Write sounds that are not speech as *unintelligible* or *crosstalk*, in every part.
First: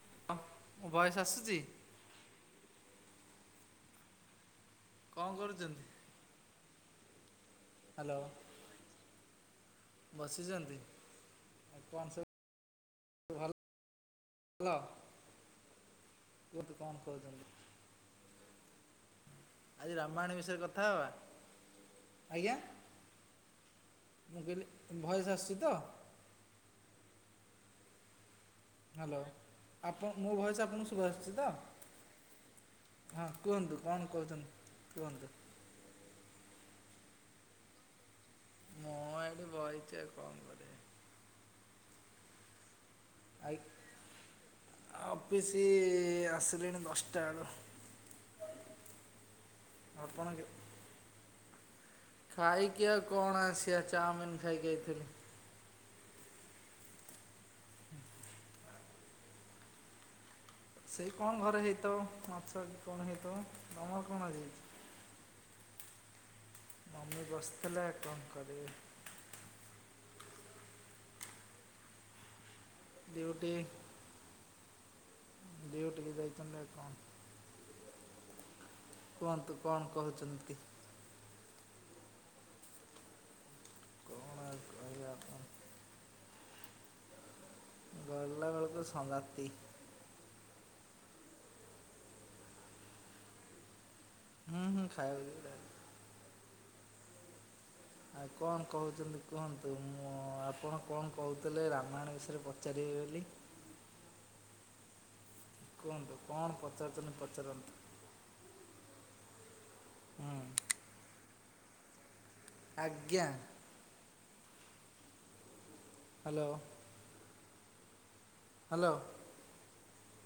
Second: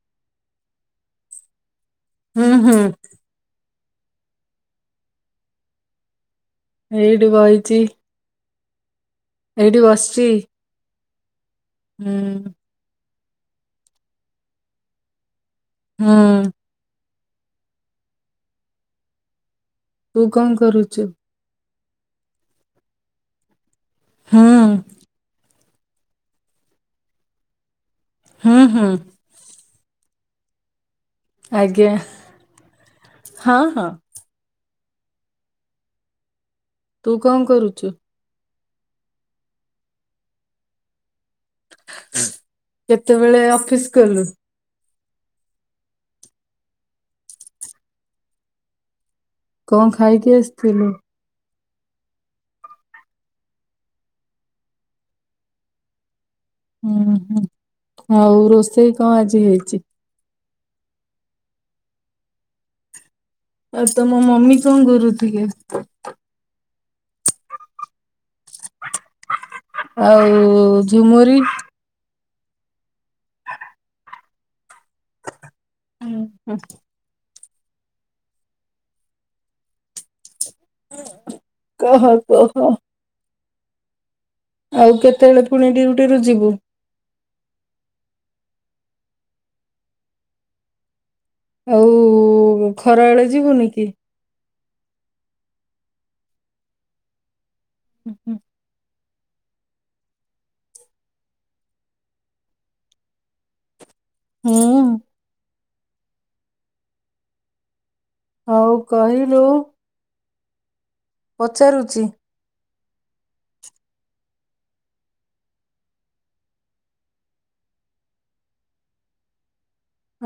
*inaudible* ହୁଁ *unintelligible* *inaudible* କଣ କରୁଚନ୍ତି। ଏଇଠି ବଇ ହ୍ୟାଲୋ। ଏଇଠି ବସଛି। ବସିଛନ୍ତି ହୁଁ। ଭ ଭଲ। କୁହନ୍ତୁ କଣ ହୁଁ। କହୁଛନ୍ତି ଆଜି ତୁ ରାମାୟଣ କଣ ବିଷୟରେ କଥା କରୁଚୁ? ହେବା। ଆଜ୍ଞା। ମୁଁ ହୁଁ କହିଲ ଭଏସ ଆସଛି ତ। ହୁଁ ହୁଁ। ହ୍ୟାଲୋ ଆପଣ ମୋ ଭୟସ ଆପଣଙ୍କୁ ଶୁଭ୍ ଭା ଆସୁଛି ତ ଆଜ୍ଞା ହଁ କୁହନ୍ତୁ କଣ କହୁଛନ୍ତି। କୁହନ୍ତୁ। ତୁ କଣ କରୁଛୁ? ମୁ ଏଇଠି ବଇଚି ଆଉ କଣ କରିବି। କେତେବେଳେ ଅଫିସ ଗଲୁ। ଅଫିସି ଆସିଲିଣି ଦଶଟା ବେଳୁ। କଣ ଆପଣ ଖାଇକି ଆସିଥିଲୁ? ଖାଇକି ଆଉ କଣ ଆସିବା ଚାଉମିିନ ଖାଇକି ଆଇଥିଲି। ହୁଁ ହୁଁ ଆଉ ରୋଷେଇ କଣ ଆଜି ହେଇଛି? ସେଇ କଣ ଘରେ ହେଇଥବ ମାଛ କି କଣ ହେଇ ଆଉ ତମ ମମି କଣ କରୁଥିଲେ। ମମି ବସିଥିଲେ ଆଉ କଣ କରିବେ। ଆଉ ଝୁମୁରି। ଡ୍ୟୁଟି। ଡ୍ୟୁଟି କୁ ହୁଁ ହୁଁ ଯାଇଥିଲି ଆଉ କଣ। କୁହନ୍ତୁ କଣ କହୁଛନ୍ତି କି? କୁହ କୁହ। କ'ଣ ଆଉ କହିବା ଆପଣ କେତେବେଳେ ପୁଣି ଡ୍ୟୁଟିରୁ ଯିବେ। ଗଲା ବେଳକୁ ତ ସଂଙ୍ଗାତି। ଆଉ ଖରା ବେଳେ ଯିବୁନି କି? ହୁଁ ହୁଁ ଖାଇବା। ଆଉ କଣ କହୁଥିଲେ। କୁହନ୍ତୁ ମୁଁ ଆପଣ କଣ କହୁଥିଲେ ରାମାୟଣ ବିଷୟରେ ପଚାରିବେ ବୋଲି। ମୁଁ। କୁହନ୍ତୁ କଣ ପଚାରୁଚନ୍ତି ପଚାରନ୍ତୁ। ହଉ କହିଲୁ ହୁଁ ପଚାରୁଚି ଆଜ୍ଞା। ହ୍ୟାଲୋ। ହ୍ୟାଲୋ।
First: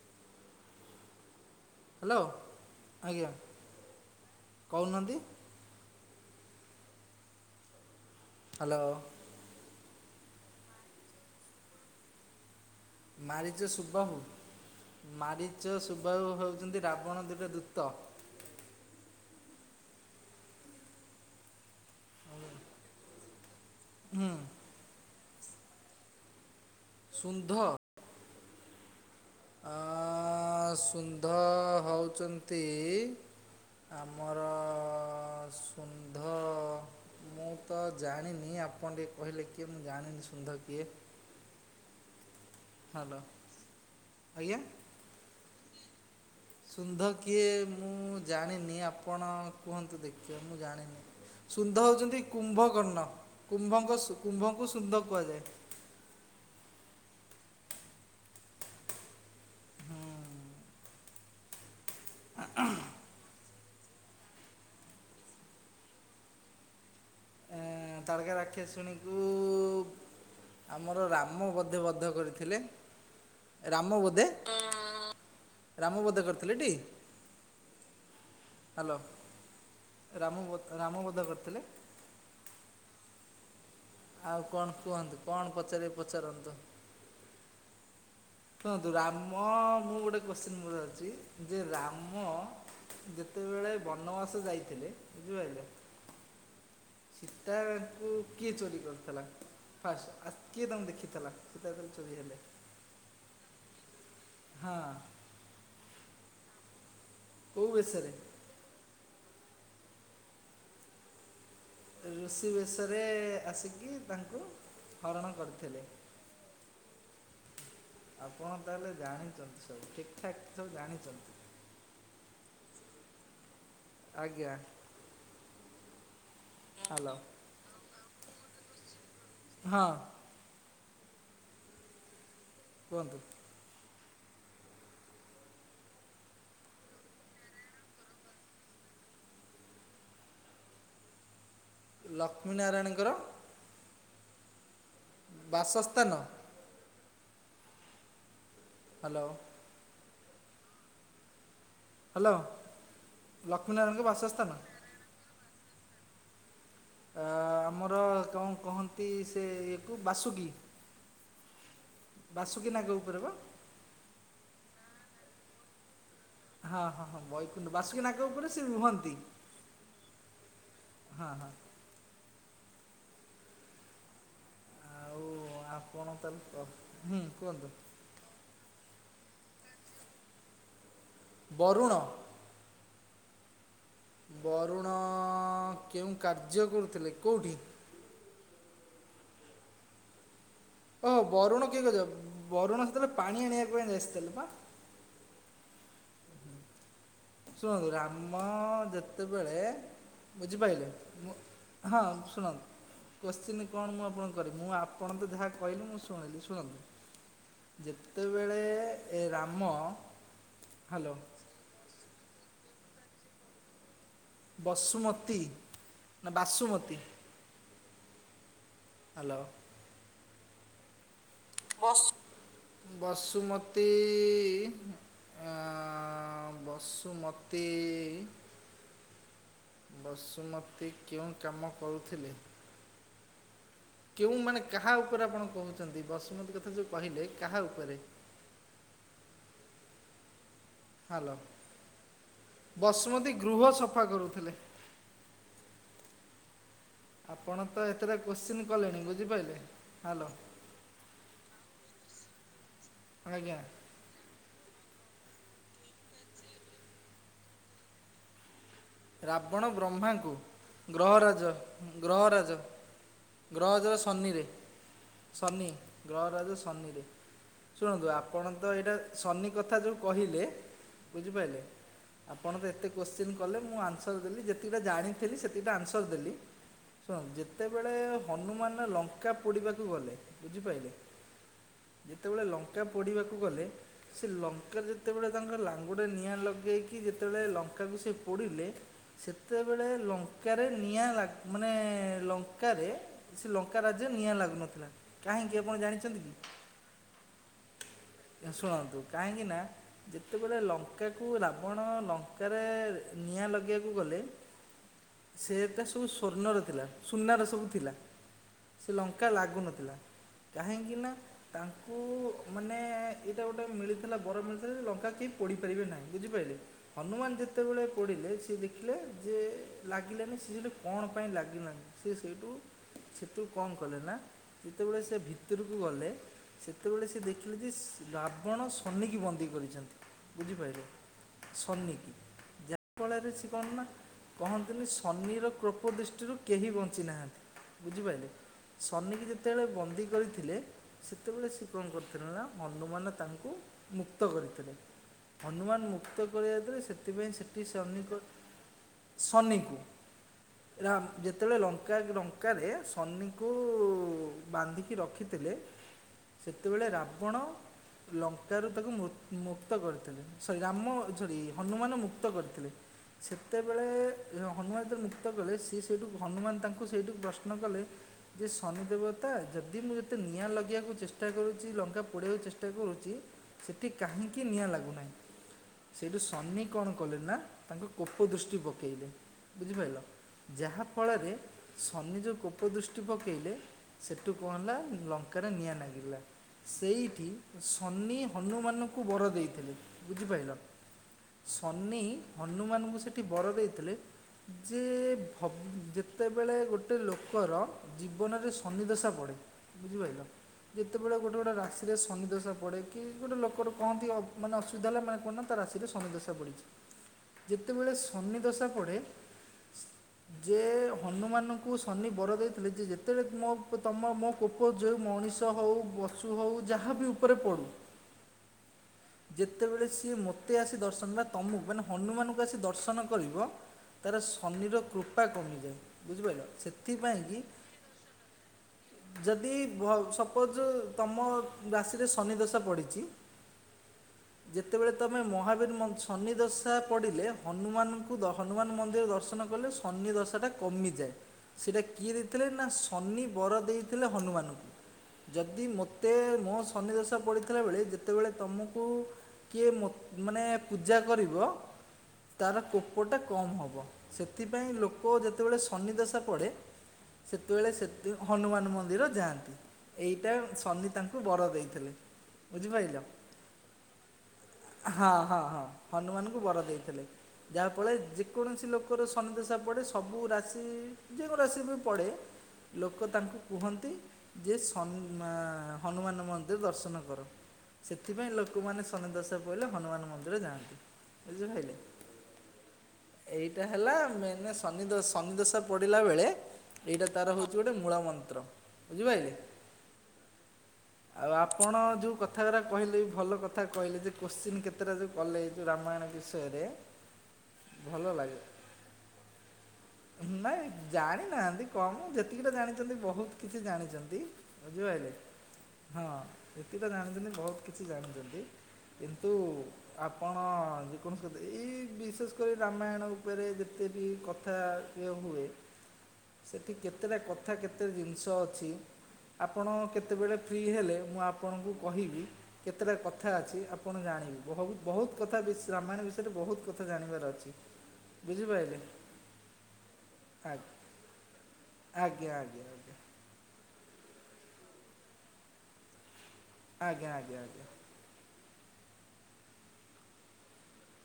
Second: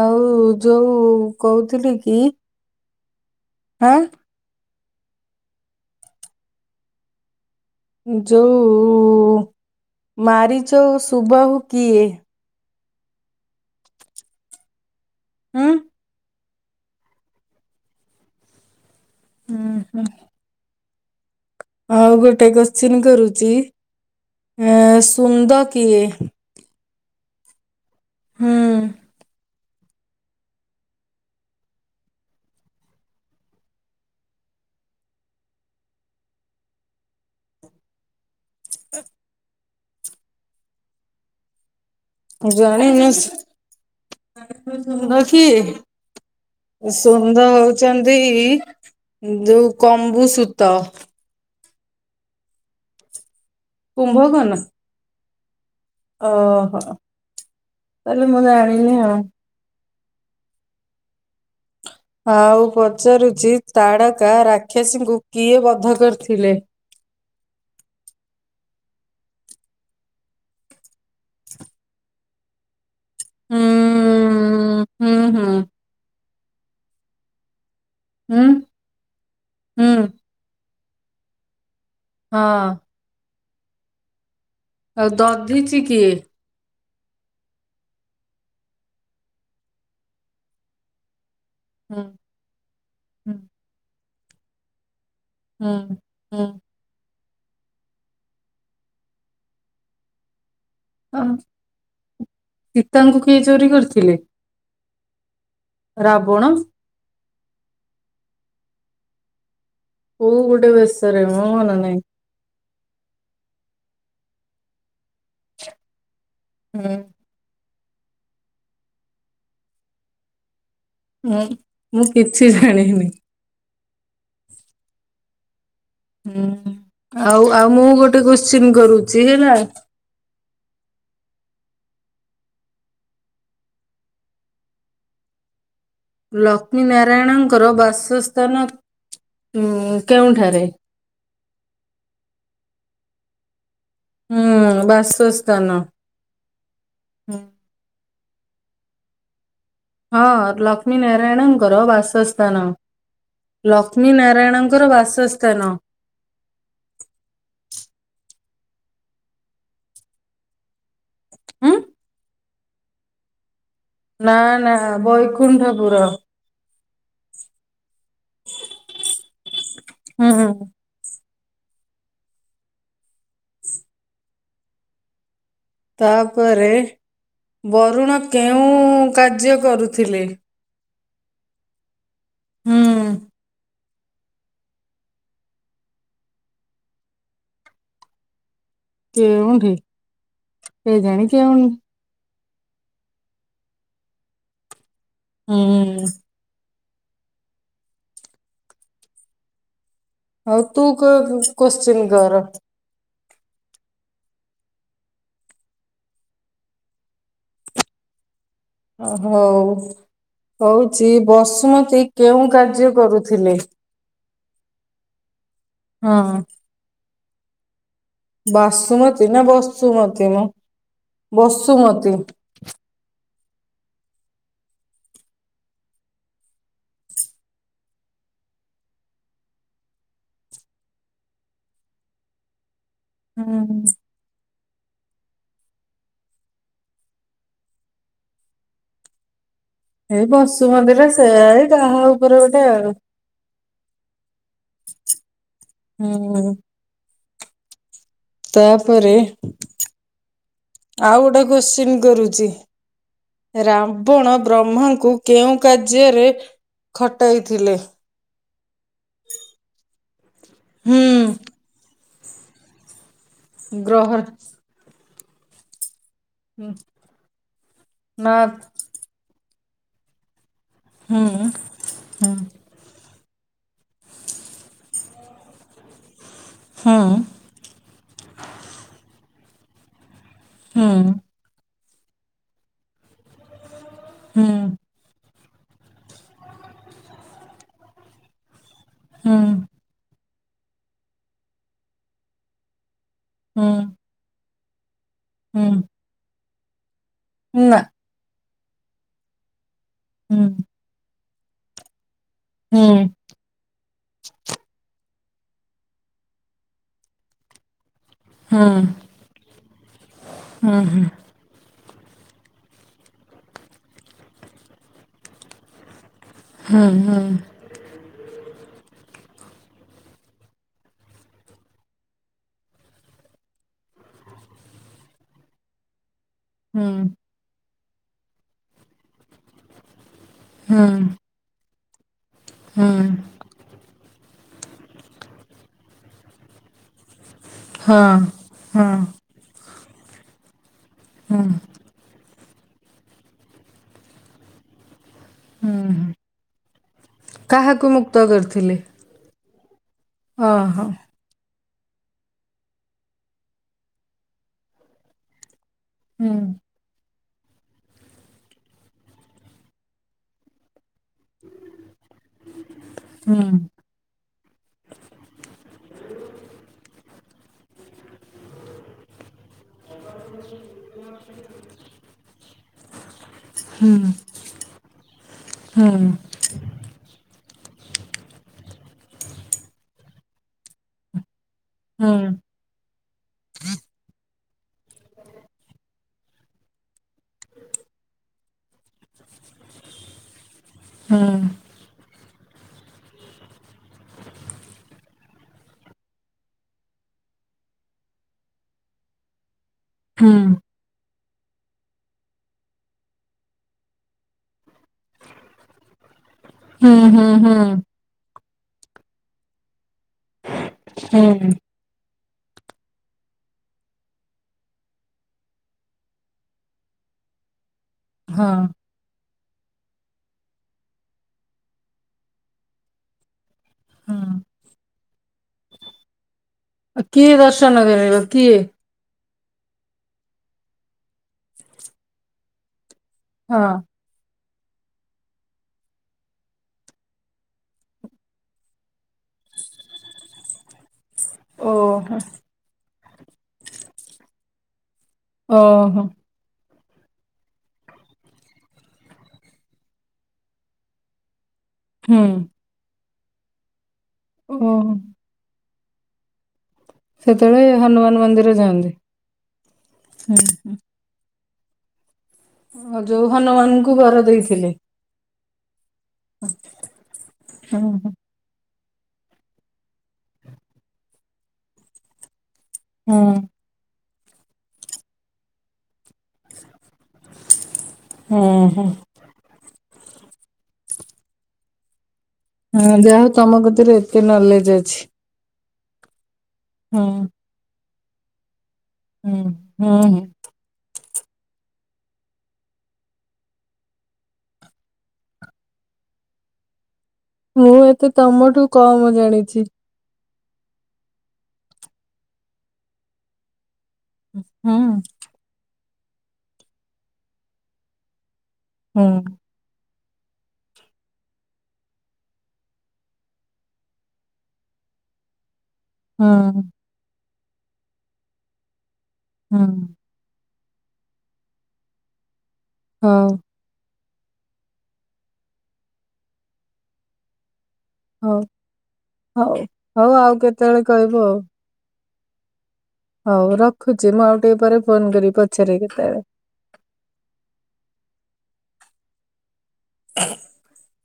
ଆଉ ଯୋଉ କହୁଥିଲି କି ହ୍ୟାଲୋ ଆଜ୍ଞା। ଆଁ। କହୁନାହାନ୍ତି। ଉଁ, ହ୍ୟାଲୋ ଯୋଉ ମାରିଚ ଓ ସୁବାହୁ କିଏ? ମାରି ଚି ସୁବାହୁ ହୁଁ ମାରିଚ ସୁବାହୁ ହଉ ଚନ୍ତି ରାବଣର ଦିଟା ଦୂତ। ହୁଁ, ହୁଁ। ଆଉ ଗୋଟେ କୋଶ୍ଚିନ୍ କରୁଚି। ଏସ ତୁନ୍ଦ କିଏ? ସୁନ୍ଧ? ହଁ। ଅଁ, ସୁନ୍ଧ ହଉଚନ୍ତି ଆମର ସୁନ୍ଧ ମୁଁ ତ ଜାଣିନି। ଆପଣ ଟିକେ କହିଲେ କିଏ? ମୁଁ ଜାଣିନି ସୁନ୍ଧ କିଏ। ଜାଣିିନ ହ୍ୟାଲୋ ଆଜ୍ଞା ସୁନ୍ଦ କିଏ? ସୁନ୍ଧ ସୁନ୍ଦ କିଏ ମୁଁ ହଉଛନ୍ତି ଜାଣିନି। ଆପଣ ଯୋଉ କୁହନ୍ତୁ ଦେଖିବା ମୁଁ କମ୍ବୁସୂତ ଜାଣିନି। ସୁନ୍ଧ ହଉଚନ୍ତି କୁମ୍ଭକର୍ଣ୍ଣ। କୁମ୍ଭଙ୍କ କୁମ୍ଭକର୍ଣ୍ଣ ସୁ-କୁମ୍ଭଙ୍କୁ ସୁନ୍ଧ କୁହାଯାଏ। ଓହୋ! ତାଲେ ମୁଁ ଜାଣିନି ଆଉ। ଆଉ ପଚାରୁଚି ତାଡ଼କା ରାକ୍ଷସୀଙ୍କୁ କିଏ ବଦ୍ଧ କରିଥିଲେ? ଉଁ, ତାଡକା ରାକ୍ଷାସୁଣୀଙ୍କୁ ଆମର ରାମ ବୋଧେ ବଦ୍ଧ କରିଥିଲେ। ରାମ ବୋଧେ, ହୁଁ ହୁଁ ହୁଁ ରାମ ବୋଧେ କର କଲେଟି? ହୁଁ ହ୍ୟାଲୋ, ହୁଁ ରାମ ବ ରାମ ବଦ୍ଧ କରିଥିଲେ। ହଁ। ଆଉ କଣ ଆଉ କୁହନ୍ତୁ? କଣ ଦଧିଛି ପଚାରିବେ କିଏ? ପଚାରନ୍ତୁ? କୁହନ୍ତୁ ରାମ ମୁଁ ଗୋଟେ କୋଶ୍ଚିନ୍ ମୋର ଅଛି। ଯେ ହୁଁ ରାମ ହୁଁ ଯେତେବେଳେ ବ ବାନବାସ ଯାଇଥିଲେ। ବୁଝିପାରିଲେ ହୁଁ ହୁଁ ସୀତାଙ୍କୁ କିଏ ଚୋରି କରିଥିଲେ ଫାଷ୍ଟ। କିଏ ତାଙ୍କୁ ଆଉ ଦେଖିଥିଲା ଯେତେବେଳେ ଚୋରି ହେଲେ ସୀତାଙ୍କୁ କିଏ ଚୋରି କରିଥିଲେ? ହଁ ରାବଣ କୋଉ ବେଶରେ କୋଉ ଗୋଟେ ବେସରେ ରୁଷି ବେଶ ବେଶରେ ଆସିକି ତାଙ୍କୁ ହରଣ କରିଥିଲେ। ହୁଁ ଆପଣ ତାହେଲେ ଜାଣିଛନ୍ତି ସବୁ ଠିକ ଠାକ ହୁଁ ମୁଁ କିଛି ଜାଣିନି ହ ଆଜ୍ଞା ହୁଁ ହ୍ୟାଲୋ ଆଉ ଆଉ ମୁଁ ଗୋଟେ ଗୋଟେ କ୍ୱେଷଚନ କରୁ ସି ହେ ନା ହଁ କୁହନ୍ତୁ ଲକ୍ଷ୍ମୀ ନାରାୟଣଙ୍କର ବାସସ୍ଥାନ ଉ କେଉଁଠାରେ? ଲକ୍ଷ୍ମୀନାରାୟଣଙ୍କର ହୁଁ ବାସ୍ ବାସସ୍ଥାନ ହୁଁ ହ୍ୟାଲୋ ହଁ ଲକ୍ଷ୍ମୀନାରାୟଣ ର ହ୍ୟାଲୋ ବାସସ୍ଥାନ ନାରାୟଣଙ୍କ ଲକ୍ଷ୍ମୀ ବାସସ୍ଥାନ ନାରାୟଣଙ୍କର ବାସ ଉତନ ଆମର କଣ କହନ୍ତି ସେ ଇଏକୁ ବାସୁଗୀ ଉଁ ବାସୁକୀ ନାଗ ଉପରେ ବା ନା ନା ବୈକୁଣ୍ଠ ପୁର ହଁ ହଁ ହଁ ବୈକୁଣ୍ଠ ବାସୁକୀ ନାଗ ଉପରେ ସେ ରୁହନ୍ତି ହୁଁ ହୁଁ ହଁ ହଁ ଆଉ ଆପଣ ତାହେଲେ କ ତାପରେ ହୁଁ କୁହନ୍ତୁ ବରୁଣ କେଉଁ କାର୍ଯ୍ୟ କରୁଥିଲେ ବରୁଣ ହୁଁ ବରୁଣ କେଉଁ କାର୍ଯ୍ୟ କରୁଥିଲେ କୋଉଁଠି କେଉଁଠି ଓହ କେଜାଣି କେଉଁ ବରୁଣ କେ କେ ଯାଉ। ବରୁଣସର ପାଣି ଆଣିବା ପାଇଁ ଆସିଥିଲେ ବା। ହୁଁ। ଶୁଣନ୍ତୁ ରାମ ଯେତେବେଳେ ହଉ ତୁ ବୁଝିପାରିଲେ ମୁଁ ହଁ କଶ୍ଚିିନ କର। ଶୁଣନ୍ତୁ କୋଶ୍ଚିନ୍ କଣ ମୁଁ ଆପଣଙ୍କ କରିବି ମୁଁ ଆପଣ ତ ଯାହା କହିଲି ମୁଁ ଶୁଣିଲି ଶୁଣନ୍ତୁ ଯେତେ ଓ ହଉ ହଉଛି ହ୍ୟାଲୋ ବସୁମତୀ କେଉଁ କାର୍ଯ୍ୟ କରୁଥିଲେ? ବସୁମତୀ ନା ହଁ। ବାସୁମତୀ। ବାସୁମତି ହ୍ୟାଲୋ ନା ବସୁମତି ମ? ବସ୍ ବସୁମତୀ। ବସୁମତୀ ଇ ଇ ଆଁ ବସୁମତୀ ବସୁମତୀ କେଉଁ କାମ କରୁଥିଲେ? ହଁ। କେଉଁ ମାନେ କାହା ଉପରେ ଆପଣ କହୁଛନ୍ତି ବସୁମତୀ କଥା ଯୋଉ କହିଲେ କାହା ଉପରେ? ଏ ବସ୍ ସୁମନ୍ଦିର ହ୍ୟାଲୋ ସେଇ କାହା ଉପରେ ଗୋଟେ ଆଉ ବସୁମତୀ ଗୃହ ସଫା କରୁଥିଲେ ହୁଁ। ହୁଁ। ଆପଣ ତ ଏ ତାପରେ ହ୍ୟାଲୋ ଆଉ ଗୋଟା କ୍ଵଶ୍ଚିନ୍ କରୁ ଚି। ଆଜ୍ଞା ରାବଣ ବ୍ରହ୍ମାଙ୍କୁ କେଉଁ କାର୍ଯ୍ୟରେ ଖଟାଇଥିଲେ? ରାବଣ ବ୍ରହ୍ମାଙ୍କୁ ହୁଁ ଗ୍ରହରାଜ। ଗ୍ରହରାଜ। ଗ୍ରହଜର ଗ୍ରହ ଶନିରେ। ସନି। ଗ୍ରହରାଜ ଶନିରେ ଶୁଣନ୍ତୁ ନା ଆପଣ ତ ଏଇଟା ଶନି କଥା ଯୋଉ କହିଲେ ହୁଁ ବୁଝିପାରିଲେ ହୁଁ ଆପଣ ତ ଏତେ କୋଶ୍ଚିନ୍ କଲେ ମୁଁ ଆନ୍ସର ଦେଲି ଯେତିକିଟା ଜାଣିଥିଲି ସେତିକିଟା ଆନ୍ସର ଦେଲି। ହୁଁ ଶୁଣନ୍ତୁ ଯେତେବେଳେ ହନୁମାନ ଲଙ୍କା ପୋଡିବାକୁ ଗଲେ। ବୁଝିପାରିଲେ? ହୁଁ ଯେତେବେଳେ ଲଙ୍କା ପୋଡିବାକୁ ଗଲେ। ସେ ହୁଁ ଲଙ୍କା ଯେତେବେଳେ ତାଙ୍କର ଲାଙ୍ଗୁଡ଼ରେ ନିଆଁ ଲଗେଇକି ଯେତେବେଳେ ଲଙ୍କାକୁ ସେ ପୋଡ଼ିଲେ ହୁଁ ସେତେବେଳେ ଲ ରେ ନିଆଁ ଲା ମାନେ ଲଙ୍କାରେ ସେ ହୁଁ ଲଙ୍କା ରାଜ୍ୟ ନିଆଁ ଲାଗୁ *inaudible* କାହିଁକି ହୁଁ ଆପଣ ଜାଣିଚନ୍ତି କି? ନା। ଶୁଣନ୍ତୁ କାହିଁକି ନା ହୁଁ ଯେତେବେଳେ ଲଙ୍କାରେ କୁ ରାବଣ ଲଙ୍କ କାରେ ନିଆଁ ଲଗେଇବାକୁ ଗଲେ ସେଏଟା ସବୁ ସ୍ଵର୍ଣ୍ଣର ଥିଲା ସୁନାର ସବୁ ଥିଲା। ହୁଁ ସେ ଲଙ୍କା ଲାଗୁନଥିଲା କାହିଁକି ନା ତା ମୁଁ ମାନେ ଏଇଟା ଗୋଟେ ମିଳିଥିଲା ବର ମିଳିଥିଲା ଲଙ୍କା କେହି ପୋଡ଼ିପାରିବେ ନାହିଁ। ବୁଝିପାରିଲେ ହନୁମାନ ଯେତେବେଳେ ପୋଡ଼ିଲେ ସିଏ ଦେଖିଲେ ଯେ ଲାଗିଲାନି ସେ ସେଟ କଣ ପାଇଁ ଲାଗିଲାନି ସେ ସେଇଠୁ ସେଠୁ କଣ କଲେ ନା ଯେତେବେଳେ ସେ ଭିତରକୁ ଗଲେ ହୁଁ ସେତେବେଳେ ସେ ଯେ ରାବଣ ଶନିକି ବନ୍ଦୀ କରିଚନ୍ତି। ହୁଁ ବୁଝିପାରିଲ? ହୁଁ ଶନିକି ଯା ହୁଁ ଫଳରେ ସେ କଣ ନା କହନ୍ତିନି ଶନିର କୃପ ଦୃଷ୍ଟିରୁ କେହି ବଞ୍ଚି ନାହାନ୍ତି। ହଁ ବୁଝିପାରିଲେ ହଁ ଶନିିକି ଯେତେବେଳେ ବନ୍ଦୀ କରିଥିଲେ ସେତେବେଳେ ସିଏ କଣ *unintelligible* ହନୁମାନ ତାଙ୍କୁ ମୁକ୍ତ କରିଥିଲେ। ହନୁମାନ ହୁଁ ମୁକ୍ତ କରି ଯାଇଥିଲେ। ସେଥିପାଇଁ ସେଠି କାହାକୁ ମୁକ୍ତ ଶନିଙ୍କ କରିଥିଲେ? ଶନି *inaudible* ଓହୋ। ରାମ ଯେତେବେଳେ ଲଙ୍କା ଲଙ୍କାରେ ସନିକୁ ବାନ୍ଧିକି ରଖିଥିଲେ। ହୁଁ ସେତବେଳେ ରା ଆପଣ ଲଙ୍କାରୁ ତାକୁ ମୁ ମୁକ୍ତ କରିଥିଲେ, ସରି ରାମ ହନୁମାନ ମୁକ୍ତ କରିଥିଲେ, ହୁଁ ସେତେବେଳେ ହନୁମାନ ଯେ ମୁକ୍ତ କଲେ, ସିଏ ସେଇଠୁ, ହନୁମାନ ତାଙ୍କୁ ସେଇଠୁ ପ୍ରଶ୍ନ କଲେ, ଯେ ଶନି ଦେବତା ଯଦି ଯଦି, ମୁଁ ଯେତେ ନିଆଁ ଲଗିବାକୁ ଚେଷ୍ଟା କରୁଛି, ଲଂ *unintelligible* ଚେଷ୍ଟା କରୁଛି ସେଠି କାହିଁକି ନିଆଁ ଲାଗୁନାହିଁ, ସେଇଠୁ ଶନି କଣ କଲେ ନା ତାଙ୍କ କୋପ ଦୃଷ୍ଟି ପକାଇଲେ, ବୁଝିପାରିଲ ଯାହାଫଳରେ ହୁଁ ଶନି ଯେଉ କୋପ ଦୃଷ୍ଟି ପକେଇଲେ, ସେ ଠୁ, କଣ ହେଲା, ଲଙ୍କାରେ ନିଆଁ ଲାଗିଲା। ସେଇ ଶନି ହନୁମାନଙ୍କୁ ବର ଦେଇଥିଲେ, ବୁଝିପାରିଲ। ହୁଁ ଶନି ହନୁମାନଙ୍କୁ ସେଠି ବର ଦେଇଥିଲେ, ଯେ ଯେତେବେଳେ ଗୋଟେ ଲୋକର ଜୀବନରେ ଶନିଦଶା ପଡ଼େ। ବୁଝିପାରିଲ, ହୁଁ ଯେତେବେଳେ ଗୋଟେ ଗୋଟେ ରାଶିରେ ଶନି ଦଶା ପଡେ କି, ଗୋଟେ ଲୋକର କହନ୍ତି, ମାନେ ତାହେଲେ, ମାର୍କ କରୁନ ତା ରାଶିରେ ଶନିଦଶା ପଡ଼ିଛି, ଯେତେବେଳେ ଶନି ଦୋସ ପଡ଼େ ଯେ, ହନୁମାନଙ୍କୁ ଶନି ବର ଯେ, ଯେତେବେଳେ *unintelligible* ତମ ମୋ କୁପୋଉ ମଣିଷ ହଉ *unintelligible* ହଉ, ଯାହାବି ଉପରେ ପଡୁ। ହଁ ଯେତେବେଳେ ସିଏ ମୋତେ ଆସି ଦର୍ଶନ, ବା ତମକୁ, ମାନେ, ହନୁମାନଙ୍କୁ ଆସି ଦର୍ଶନ କରିବ ତାର ଶନିର କୃପା କମିଯାଏ, ବୁଝିପାରିଲ, ସେଥିପାଇଁ କି ଦର୍ଶନଗରରେ କିଏ ଯଦି, ଭ ସପୋଜ ତମ ରାଶିରେ ଶନିଦଶା ପଡ଼ିଛି। ହଁ ଯେତେବେଳେ ତମେ ମହାବୀର, ଶନି ଦଶା ପଡ଼ିଲେ, ହନୁମାନଙ୍କୁ, ହନୁମାନ ମନ୍ଦିର ଦର୍ଶନ କଲେ, ଶନି ଦଶାଟା କମିଯାଏ। ସେଇଟା କିଏ ଓହୋ ଦେଇଥିଲେ ନା, ଶନି ବର ଦେଇଥିଲେ ହନୁମାନଙ୍କୁ। ଯଦି ମତ୍ ଓହୋ ତେ ନ ସନିଦଶା ପଡ଼ିଥିଲା ବଳେ ଯେତେବେଳେ ତୁମକୁ କିଏ ମତ୍ ମାନେ ପୂଜା କରିବ ହୁଁ ତାର କୋକ୍ ଉପଟା କମ ହବ ସେଥିପାଇଁ ଓହୋ ଲୋକ ଯେତେବେଳେ ଶନିଦଶା ପଡେ? ସେତେବେଳେ ସେ ହନୁମାନ ମନ୍ଦିର ହନୁମାନ ଯାଆନ୍ତି ମନ୍ଦିର ଯାଆନ୍ତି ଏଇଟା ହୁଁ ତାଙ୍କୁ ବର ଦେଇଥିଲେ। ବୁଝିପାରିଲ ଆ ଯୋଉ ହନୁମାନଙ୍କୁ ବର ଦେଇଥିଲେ। ହଁ ହଁ ହଁ ହନୁମାନଙ୍କୁ ବର ଦେଇଥିଲେ ଯାହାଫଳରେ ହୁଁ ଯେକୌଣସି ଲୋକ୍ ର ସନିଦେଶା ପଡ଼େ ସବୁ ରାଶି ଯେଉଁ ରାଶିରେ ବି ପଡ଼େ ଲୋକ ହୁଁ ତାଙ୍କୁ କୁହନ୍ତି। ଯେ ସନ୍ ମା ହନୁମାନ ମନ୍ଦିର ଦର୍ଶନ ସେଥିପାଇଁ ହୁଁ ହୁଁ ଲୋକମାନେ ହୁଁ ଶନି ଦଶା ପଇଲେ ହନୁମାନ ମନ୍ଦିର ଯାଆନ୍ତି ବୁଝିପାଇଲେ ହୁଁ ଯାହା ହେଉ ତମ ଭିତରେ ଏତେ ନଲେଜ ଅଛି। ପଡିଲା ବେଳେ ଏଇଟା ହୁଁ ତାର ହଉଛି ଗୋଟେ ମୂଳା ମନ୍ଦ ମନ୍ତ୍ର ବୁଝିପାରିଲେ। ହୁଁ ହଁ ହଁ। ଆଉ ଆପଣ ଯୋଉ କଥା ଗୁରା କହିଲେ ଭଲ କଥା କହିଲେ ଯେ କୋଶ୍ଚିନ୍ କେତେଟା ଯୋଉ କଲେଇ ରାମାୟଣ ବିଷୟରେ ମୁଁ ଏତେ ଭଲ ଲାଗେ ତମଠୁ କମ୍ ଜାଣିଛି। ନାଇଁ ଜାଣିନାହାନ୍ତି କମ ଯେତିକିଟା ଜାଣିଛନ୍ତି ବହୁତ କିଛି ଜାଣି ହୁଁ ବୁଝିପାଇଲେ ହଁ ଏତିଟା ଜାଣିଛନ୍ତି ବହୁତ କିଛି ଜାଣିଛନ୍ତି। ହୁଁ କିନ୍ତନ୍ତୁ। ଆପଣ ଯେକୌଣସି କଥା ଏଇ ବିଶେଷ କରି ରାମାୟଣ ଉପରେ ଯେତେବି କଥା ଏ ହୁଏ। ହୁଁ ସେଠି କେତେଟା କ ତଥା କେତେ ଜିନିଷ ଅଛି। ହୁଁ ଆପଣ କେତ୍ ରେ ଫ୍ରି ହେଲେ ମୁଁ ଆପଣଙ୍କୁ କହିବି କେତେଟା ହଉ କଥା ଅଛି। କଣ ଜାଣିବି ବହୁତ ବହୁତ କଥା ରାମାୟଣ ବିଷୟରେ ବହୁତ କଥା ଜାଣିବାର ଅଛି। ହଉ ବୁଝିପାରିଲେ ହଉ ହଉ ଆଉ ଆଜ୍ଞା କେତେବେଳେ କହିବୁ ଆଉ। ଆଜ୍ଞା ଆଜ୍ଞା। ହଉ ରଖୁଛି ମୁଁ ଆଉ ଟିକେ ପରେ ଫୋନ କରିବି ପଚାରିବି କେତେବେଳେ। ଆଜ୍ଞା ଆଜ୍ଞା ଆଜ୍ଞା। *inaudible*